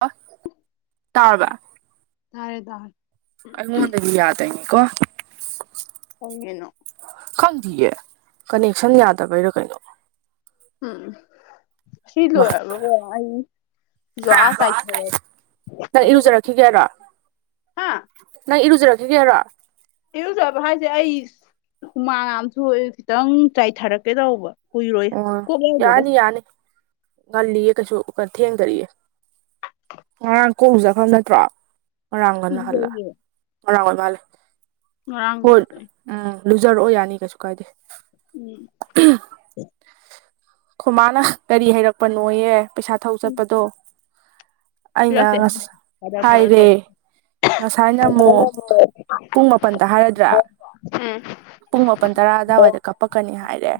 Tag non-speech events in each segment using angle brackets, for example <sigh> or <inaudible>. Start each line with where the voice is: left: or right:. right: <unintelligible> ꯇꯥꯔꯕ
left: ꯇꯥꯔꯦꯗꯔ
right: ꯑꯩꯉꯣꯟꯗꯒꯤ ꯌꯥꯗꯣꯢꯅꯦꯀꯣ
left: ꯀꯩꯒꯤꯅꯣ
right: ꯈꯪꯗꯤꯌꯦ ꯀꯅꯦꯛꯁꯟ ꯌꯥꯗꯕꯩꯔꯥ ꯀꯩꯅꯣ
left: ꯎꯝ ꯑꯁꯤ
right: ꯃꯥ
left: ꯂꯣꯏꯔꯒꯀꯣ ꯑꯩ ꯖ꯭ꯋꯥ ꯆꯥꯏꯊꯔ
right: ꯅꯪ
left: ꯑꯗꯨꯒ
right: ꯏꯔꯨꯖꯔꯛꯈꯤꯒꯦ ꯍꯥꯏꯔꯣ
left: ꯍꯥ
right: ꯅꯪ ꯏꯔꯨꯖꯔꯛꯈꯤꯒꯦ ꯍꯥꯢꯔꯣ
left: ꯏꯨꯖꯕ ꯍꯥꯏꯁꯦ ꯑꯩ ꯍꯨꯃꯥꯡ ꯌꯥꯝ ꯊꯣꯛꯑꯦ ꯈꯤꯇꯪ ꯆꯥꯏꯊꯔꯛꯀꯦ ꯇꯧꯕ ꯀꯨꯏꯔꯣꯏ
right: ꯑꯣ
left: ꯀꯣꯛ ꯌꯥꯎꯗꯦꯗ
right: ꯌꯥꯅꯤ ꯌꯥꯅꯤ ꯉꯜꯂꯤꯌꯦ ꯀꯩꯁꯨ ꯊꯦꯡꯗꯔꯤꯌꯦ ꯉꯔꯥꯡ ꯀꯣꯛ ꯆꯈ꯭ꯔꯕ ꯅꯠꯇ꯭ꯔꯣ ꯉꯔꯥꯡ ꯉꯟꯅ ꯍꯜꯂ
left: ꯑꯗꯨꯗꯒꯤ
right: ꯉꯔꯥꯡ ꯑꯣꯢ ꯃꯥꯜꯂꯦ
left: ꯉꯔꯥꯡ
right: ꯍꯣꯏ
left: <unintelligible>
right: ꯎꯝ ꯂꯨꯖꯔꯛꯑꯣ ꯌꯥꯅꯤ ꯀꯩꯁꯨ ꯀꯥꯏꯗꯦ
left: ꯎꯝ
right: <unintelligible> ꯈꯣꯃꯥꯅ ꯀꯔꯤ ꯍꯩꯔꯛꯄꯅꯣꯌꯦ ꯄꯩꯁꯥ ꯊꯧ
left: ꯎꯝ
right: ꯆꯠꯄꯗꯣ ꯑꯩꯅ
left: ꯄꯤꯔꯛꯇꯦ
right: ꯉꯁ
left: ꯈꯗꯔ ꯈꯗꯔ
right: ꯍꯥꯏꯔꯦ
left: ꯇꯧ
right: ꯉꯁꯥꯏꯅ ꯑꯃꯨꯛ ꯄꯨꯡ ꯃꯥꯄꯜꯗ ꯍꯥꯏꯔꯗ꯭ꯔꯥ ꯄꯨꯡ ꯃꯥꯄꯟ ꯇꯔꯥ ꯑꯗꯨꯋꯥꯏꯗ ꯀꯥꯄꯛꯀꯅꯤ ꯍꯥꯏꯔꯦ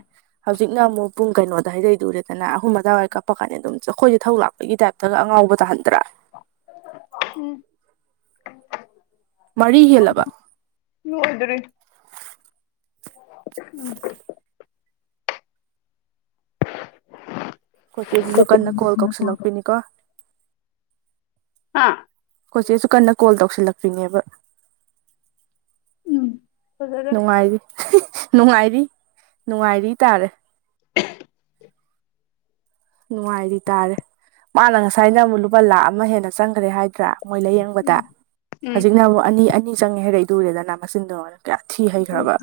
right: ꯍꯧꯖꯤꯛꯅ ꯑꯃꯨꯛ ꯄꯨꯡ ꯀꯩꯅꯣꯗ ꯍꯩꯔꯛꯏꯗꯨ ꯎꯔꯦꯗꯅ ꯑꯍꯨꯝ ꯑꯗ꯭ꯋꯥꯏ ꯋꯥꯏ ꯀꯥꯞꯄꯀꯅꯤ ꯑꯗꯨꯝ ꯑꯩꯈꯣꯏꯁꯦ ꯊꯧ ꯂꯥꯛꯄꯒꯤ ꯇꯥꯏꯞ ꯑꯗꯒ ꯑꯉꯥꯎꯕ ꯇꯥꯍꯟꯗ꯭ꯔꯥ
left: ꯎꯝ
right: ꯃꯔꯤ ꯍꯦꯜꯂꯕ
left: ꯂꯣꯏꯗ꯭ꯔꯤ
right: ꯈꯣꯢ ꯆꯦꯖꯤꯖꯨ ꯀꯟꯅ ꯀꯣꯜ ꯀꯁꯜꯂꯛꯄꯤꯅꯤꯀꯣ
left: ꯍꯥꯥ
right: ꯈꯣꯢ ꯆꯦꯁꯨ ꯀꯟꯅ ꯀꯣꯜ ꯇꯧꯁꯤꯜꯂꯛꯄꯤꯅꯦꯕ
left: ꯎꯝ ꯐꯖꯔꯦ
right: ꯅꯨꯡꯉꯥꯏꯔꯤ ꯅꯨꯡꯉꯥꯏꯔꯤ ꯅꯨꯡꯉꯥꯏꯔꯤ ꯇꯥꯔꯦ
left: <unintelligible>
right: ꯅꯨꯡꯉꯥꯏꯔꯤ ꯇꯥꯔꯦ ꯃꯥꯅ ꯉꯁꯥꯏꯅ ꯑꯃꯨꯛ ꯂꯨꯄꯥ ꯂꯥꯈ ꯑꯃ ꯍꯦꯟꯅ ꯆꯪꯒ꯭ꯔꯦ ꯍꯥꯏꯗ꯭ꯔꯥ ꯃꯣꯏ ꯂꯩꯌꯦꯡꯕꯗ
left: ꯎꯝ ꯎꯝ
right: ꯍꯧꯖꯤꯛꯅ ꯑꯃꯨꯛ ꯑꯅꯤ ꯑꯅꯤ ꯆꯪꯉꯦ ꯍꯥꯏꯔꯛꯢꯗꯨ ꯎꯔꯦꯗꯅ ꯃꯆꯤꯟꯗꯣ ꯌꯦꯡꯉꯣꯅꯦ ꯀꯌꯥ ꯊꯤ ꯍꯩꯒ꯭ꯔꯕ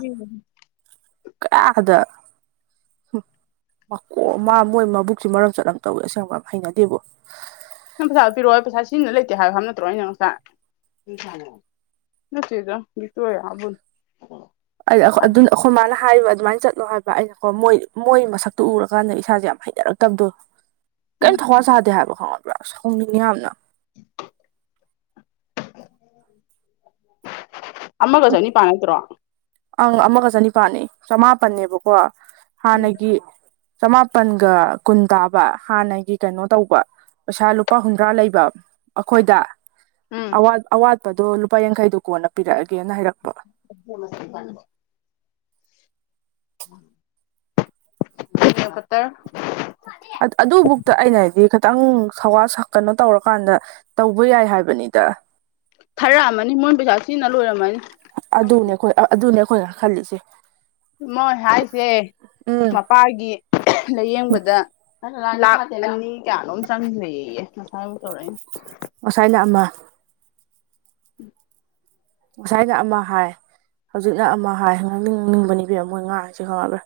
right: ꯀꯌꯥꯗ ꯃꯀꯣꯛ ꯃꯥ ꯃꯣꯏ ꯃꯕꯨꯛ ꯁꯤ ꯃꯔꯝ ꯆꯠ ꯑꯃ ꯇꯧꯋꯦ ꯌꯥꯝ ꯍꯩꯅꯗꯦꯕꯣ
left: ꯅꯪ ꯄꯁꯥꯗꯣ ꯄꯤꯔꯛꯑꯣ ꯑꯩ ꯄꯩꯁꯥ ꯁꯤꯖꯤꯟꯅ ꯂꯩꯇꯦ ꯍꯥꯢꯌꯣ ꯍꯥꯢꯕ ꯅꯠꯇ꯭ꯔꯣ ꯑꯩꯅ ꯉꯁꯥꯢ ꯅꯠꯇꯦꯗ ꯚꯤꯛꯇꯣꯔꯤꯌꯥꯕꯨꯅꯤ
right: ꯑꯩ ꯑꯩꯈꯣꯢ ꯑꯗꯨꯅ ꯑꯈꯣꯢ ꯃꯥꯅ ꯍꯥꯏꯕ ꯑꯗꯨꯃꯥꯏꯅ ꯆꯠꯂꯣ ꯍꯥꯏꯕ ꯑꯩꯅꯀꯣ ꯃꯣꯏ ꯃꯣꯏ ꯃꯁꯛꯇꯣ ꯎꯔꯀꯥꯟꯗ ꯏꯁꯥꯖꯦ ꯌꯥꯝ ꯍꯩꯅꯔꯛꯇꯕꯗꯣ
left: ꯎꯝ
right: ꯀꯔꯤꯝ ꯊꯋꯥ ꯁꯥꯗꯦ ꯍꯥꯏꯕ ꯈꯪꯉꯕ꯭ꯔꯥ ꯁꯥꯎꯅꯤꯡꯉꯦ ꯌꯥꯝꯅ
left: ꯑꯃꯒꯣ ꯆꯅꯤꯄꯥꯟ ꯅꯠꯇꯔꯣ
right: ꯑꯪ ꯑꯃꯒ ꯆꯅꯤꯄꯥꯟꯅꯦ ꯆꯃꯥꯄꯟꯅꯦꯕꯀꯣ ꯍꯥꯟꯅꯒꯤ ꯆꯃꯥꯄꯟꯒ ꯀꯨꯟ ꯇꯥꯕ ꯍꯥꯟꯅꯒꯤ ꯀꯩꯅꯣ ꯇꯧꯕ ꯄꯩꯁꯥ ꯂꯨꯄꯥ ꯍꯨꯝꯗ꯭ꯔꯥ ꯂꯩꯕ ꯑꯩꯈꯣꯏꯗ
left: ꯎꯝ
right: ꯑꯋꯥꯠꯄꯗꯣ ꯂꯨꯄꯥ ꯌꯥꯡꯈꯩꯗꯣ ꯀꯣꯟꯅ ꯄꯤꯔꯛꯑꯒꯦꯅ ꯍꯥꯏꯔꯛꯄ
left: <unintelligible> ꯅꯦꯜ ꯀꯠꯇꯔ
right: ꯑꯗꯨꯕꯨꯛꯇ ꯑꯩꯅ ꯍꯥꯏꯗꯤ ꯈꯤꯇꯪ ꯊꯧ ꯋꯥ ꯁꯥ ꯀꯩꯅꯣ ꯇꯧꯔꯀꯥꯟꯗ ꯇꯧꯕ ꯌꯥꯏ ꯍꯥꯏꯕꯅꯤꯗ
left: ꯊꯥꯔꯛꯑꯃꯅꯤ ꯃꯣꯏꯅ ꯄꯩꯁꯥ ꯁꯤꯖꯤꯟꯅ ꯂꯣꯏꯔꯝꯃꯅꯤ
right: ꯑꯗꯨꯅꯦ ꯑꯩꯈꯣꯏ ꯑꯗꯨꯅꯦ ꯑꯩꯈꯣꯏꯅ ꯈꯜꯂꯤꯁꯦ
left: ꯃꯣꯏ ꯍꯥꯏꯁꯦ
right: ꯎꯝ
left: ꯃꯄꯥꯒꯤ ꯂꯩꯌꯦꯡꯕꯗ ꯂꯥꯛ ꯑꯅꯤ ꯀꯌꯥꯅꯣꯝ ꯆꯡꯒ꯭ꯔꯦꯌꯦ ꯉꯁꯥꯏ ꯃꯨꯛ ꯇꯧꯔꯛꯏꯅꯤ
right: ꯉꯁꯥꯏꯅ ꯑꯃ
left: ꯎꯝ <inaudible>
right: ꯉꯁꯥꯏꯅ ꯑꯃ ꯍꯥꯏ ꯍꯧꯖꯤꯛꯅ ꯑꯃ ꯍꯥꯏ ꯉꯥꯡꯅꯤꯡ ꯉꯥꯡꯅꯤꯡꯕꯅꯦ ꯏꯕꯦꯝꯃ ꯃꯣꯏ ꯉꯥꯡꯉꯤꯁꯦ ꯈꯪꯉꯕ꯭ꯔꯥ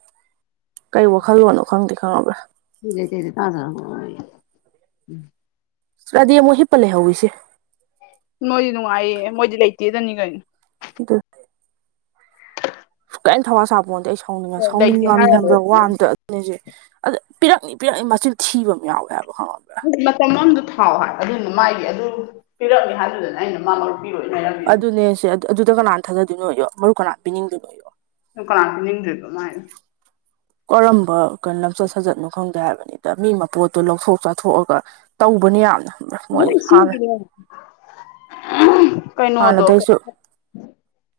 right: ꯀꯩ ꯋꯥꯈꯜꯂꯣꯟꯅꯣ ꯈꯪꯗꯦ ꯈꯪꯉꯕ꯭ꯔꯥ
left: <unintelligible>
right: ꯆꯗꯤ ꯑꯃꯨꯛ ꯍꯤꯞꯄ ꯂꯩꯍꯧꯋꯤꯁꯦ
left: ꯅꯣꯏꯗꯤ ꯅꯨꯡꯉꯥꯏꯌꯦ ꯃꯣꯏꯗꯤ ꯂꯩꯇꯦꯗꯅꯤ ꯀꯩꯅꯣ
right: ꯏꯗꯨꯠꯇꯤ ꯀꯩꯝ ꯊꯧꯋꯥ ꯁꯥꯄꯣꯟꯇꯦ ꯑꯩ ꯁꯥꯎꯅꯤꯡꯉꯦ
left: ꯂꯩꯇꯦ
right: ꯁꯥꯎꯅꯤꯡꯉꯝꯅꯤ
left: ꯍꯥꯏꯔ
right: ꯈꯣꯕ꯭ꯔꯥ
left: ꯂꯣꯏ
right: ꯋꯥ ꯑꯝꯇ ꯅꯦꯁꯦ ꯑꯗ ꯄꯤꯔꯛꯅꯤ ꯄꯤꯔꯛꯅꯤ ꯃꯆꯤꯟ ꯊꯤꯕ ꯑꯃ ꯌꯥꯎꯋꯦ ꯍꯥꯏꯕ ꯈꯪꯉꯕ꯭ꯔꯥ
left: ꯅꯠꯆꯦ ꯃꯇꯝ ꯑꯃꯗ ꯊꯥꯎ ꯍꯥꯏ ꯑꯗꯨꯅ ꯃꯥꯥꯏꯒꯤ ꯑꯗꯨ ꯄꯤꯔꯛꯅꯤ ꯍꯥꯏꯗꯨꯗꯅ ꯑꯩꯅ ꯃꯥꯔꯨꯞ
right: ꯑꯗꯨꯅꯦ ꯁꯦ ꯑꯗꯨꯗ ꯀꯅꯥ ꯊꯥꯖꯗꯣꯏꯅꯣꯌꯣ ꯃꯔꯨꯞ ꯀꯅꯥ ꯄꯤꯅꯤꯡꯗꯣꯏꯅꯣꯌꯣ
left: ꯀꯅꯥꯅ ꯄꯤꯅꯤꯡꯗꯣꯢꯕ ꯃꯥꯥꯏꯅ
right: ꯀꯔꯝꯕ ꯀꯣ ꯂꯝꯆꯠ ꯁꯥꯖꯠꯅꯣ ꯈꯪꯗꯦ ꯍꯥꯏꯕꯅꯤꯗ ꯃꯤ ꯃꯄꯣꯠꯇꯣ ꯂꯧꯊꯣꯛ ꯆꯥꯊꯣꯛꯑꯒ ꯇꯧꯕꯅꯦ ꯌꯥꯝꯅ ꯃꯣꯏ
left: ꯃꯣꯢ
right: ꯍꯥꯟꯅ
left: ꯁꯤꯒꯤꯅꯦ ꯀꯩꯅꯣꯗꯣ
right: ꯍꯥꯟꯅꯗꯩꯁꯨ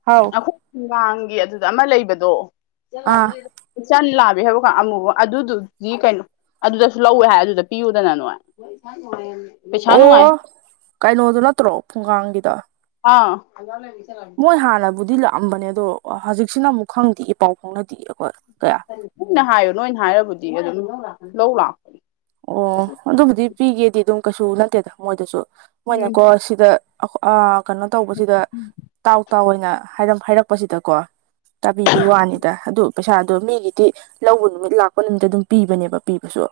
right: ꯍꯥꯎ
left: ꯂꯥꯡꯒꯤ ꯑꯗꯨꯗ ꯑꯃ ꯂꯩꯕꯗꯣ
right: ꯑꯥ
left: ꯏꯆꯟ ꯂꯥꯜꯂꯦ ꯍꯥꯏꯕꯀꯥꯟ ꯑꯃꯨꯕ ꯑꯗꯨꯗꯨꯗꯤ ꯀꯩꯅꯣ ꯑꯗꯨꯗꯁꯨ ꯂꯧꯋꯦ ꯍꯥꯏ ꯑꯗꯨꯗ ꯄꯤꯌꯨꯗꯅ ꯅꯣꯏ ꯄꯩꯁꯥ
right: ꯑꯣ
left: ꯅꯨꯡꯉꯥꯏ
right: ꯀꯩꯅꯣꯗꯣ ꯅꯠꯇ꯭ꯔꯣ ꯐꯨꯡꯒꯥꯥꯡꯒꯤꯗꯣ
left: ꯑ
right: ꯃꯣꯏ ꯍꯥꯟꯅꯕꯨꯗꯤ ꯂꯥꯛꯑꯝꯕꯅꯦ ꯑꯗꯣ ꯍꯧꯖꯤꯛꯁꯤꯅ ꯑꯃꯨꯛ ꯈꯪꯗꯤꯌꯦ ꯄꯥꯎ ꯐꯥꯎꯅꯗꯤꯌꯦ ꯑꯩꯈꯣꯏ ꯀꯌꯥ
left: ꯆꯤꯟꯅ ꯍꯥꯏꯌꯣ ꯅꯣꯏꯅ ꯍꯥꯏꯔꯕꯨꯗꯤ ꯑꯗꯨꯝ ꯂꯧ ꯂꯥꯛ
right: ꯑꯣ ꯑꯗꯨꯕꯨꯗꯤ ꯄꯤꯒꯦꯗꯤ ꯑꯗꯨꯝ ꯀꯩꯁꯨ ꯅꯠꯇꯦꯗ ꯃꯣꯏꯗꯁꯨ
left: ꯎꯝ
right: ꯃꯣꯏꯅꯀꯣ ꯁꯤꯗ ꯑ ꯀꯩꯅꯣ ꯇꯧꯕꯁꯤꯗ ꯇꯥꯎ ꯇꯥꯎꯑꯩꯅ ꯍꯥꯏꯔꯛ ꯍꯥꯏꯔꯛꯄꯁꯤꯗꯀꯣ ꯇꯥꯕꯤꯕ ꯋꯥꯅꯤꯗ ꯑꯗꯨ ꯄꯩꯁꯥꯗꯣ ꯃꯤꯒꯤꯗꯤ ꯂꯧꯕ ꯅꯨꯃꯤꯠ ꯂꯥꯛꯄ ꯅꯨꯃꯤꯠꯇ ꯑꯗꯨꯝ ꯄꯤꯕꯅꯦꯕ ꯄꯤꯕꯁꯨ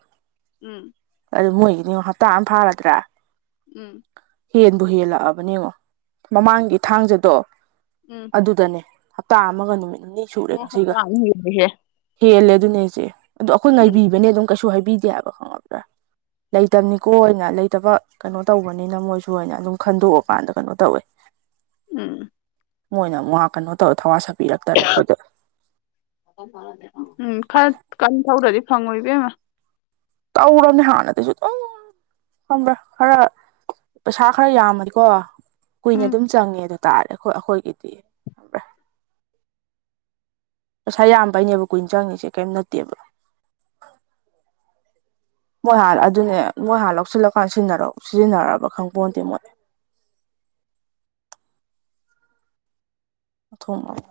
left: ꯎꯝ
right: ꯑꯗꯨ ꯃꯣꯏꯒꯤꯗꯤ ꯌꯦꯡꯉꯣ ꯍꯞꯇꯥ ꯑꯃ ꯐꯥꯔꯗ꯭ꯔꯥ
left: ꯎꯝ
right: ꯍꯦꯟꯕꯨ ꯍꯦꯜꯂꯛꯑꯕꯅꯦ ꯌꯦꯡꯉꯣ ꯃꯃꯥꯡꯒꯤ ꯊꯥꯡꯖꯗꯣ
left: ꯎꯝ
right: ꯑꯗꯨꯗꯅꯦ ꯍꯞꯇꯥ ꯑꯃꯒ ꯅꯨꯃꯤꯠ ꯅꯤꯅꯤ ꯁꯨꯔꯦ
left: ꯎꯝ
right: ꯉꯁꯤꯒ
left: ꯍꯞꯇꯥ ꯑꯃ ꯍꯦꯜꯂꯦꯍꯦ
right: ꯍꯦꯜꯂꯦ ꯑꯗꯨꯅꯦ ꯍꯥꯏꯆꯦ ꯑꯗꯣ ꯑꯩꯈꯣꯏ
left: ꯎꯝ
right: ꯉꯥꯏꯕꯤꯕꯅꯦ ꯑꯗꯨꯝ ꯀꯩꯁꯨ ꯍꯥꯏꯕꯤꯗꯦ ꯍꯥꯏꯕ
left: <unintelligible>
right: ꯂꯩꯇꯝꯅꯤꯀꯣ ꯑꯣꯏꯅ ꯂꯩꯇꯕ ꯀꯩꯅꯣ ꯇꯧꯕꯅꯤꯅ ꯃꯣꯏꯁꯨ ꯑꯅ ꯑꯗꯨꯝ ꯈꯟꯗꯣꯛꯑꯀꯥꯟꯗ ꯀꯩꯅꯣ ꯇꯧꯋꯦ
left: ꯎꯝ
right: ꯃꯣꯏꯅ ꯑꯃꯨꯛ ꯑꯥ ꯀꯩꯅꯣ ꯇꯧꯔ ꯊꯋꯥ ꯁꯥꯕꯤꯔꯛꯇꯔꯦ ꯑꯩꯈꯣꯏꯗ
left: ꯎꯝ ꯈꯔ ꯀꯟ ꯊꯧꯗ꯭ꯔꯗꯤ ꯐꯪꯉꯣꯏ ꯏꯕꯦꯝꯃ
right: ꯇꯧꯔꯕꯅꯤ ꯍꯥꯥꯟꯅꯗꯩꯁꯨ ꯑꯗꯨꯝ ꯈꯪꯕ꯭ꯔꯥ ꯈꯔ ꯄꯩꯁꯥ ꯈꯔ ꯌꯥꯝꯃꯗꯤꯀꯣ ꯀꯨꯏꯅ
left: ꯎꯝ
right: ꯑꯗꯨꯝ ꯆꯪꯉꯦꯗꯨ ꯇꯥꯔꯦ ꯑꯈꯣꯏ ꯑꯩꯈꯣꯏꯒꯤꯗꯤ ꯈꯪꯕ꯭ꯔꯥ ꯄꯩꯁꯥ ꯌꯥꯝꯕꯩꯅꯦꯕ ꯀꯨꯏꯅ ꯆꯪꯉꯤꯁꯦ ꯀꯩꯝ ꯅꯠꯇꯦꯕ
left: ꯑ <inaudible>
right: ꯃꯣꯏ ꯍꯥꯟꯅ ꯑꯗꯨꯅꯦ ꯃꯣꯏ ꯍꯥꯟ ꯂꯧꯁꯤꯜꯂꯀꯥꯟ ꯁꯤꯟꯅꯔꯧ ꯁꯤꯖꯤꯟꯅꯔꯕ ꯈꯪꯄꯣꯟꯇꯦ ꯃꯣꯏ ꯊꯣꯡꯑꯣ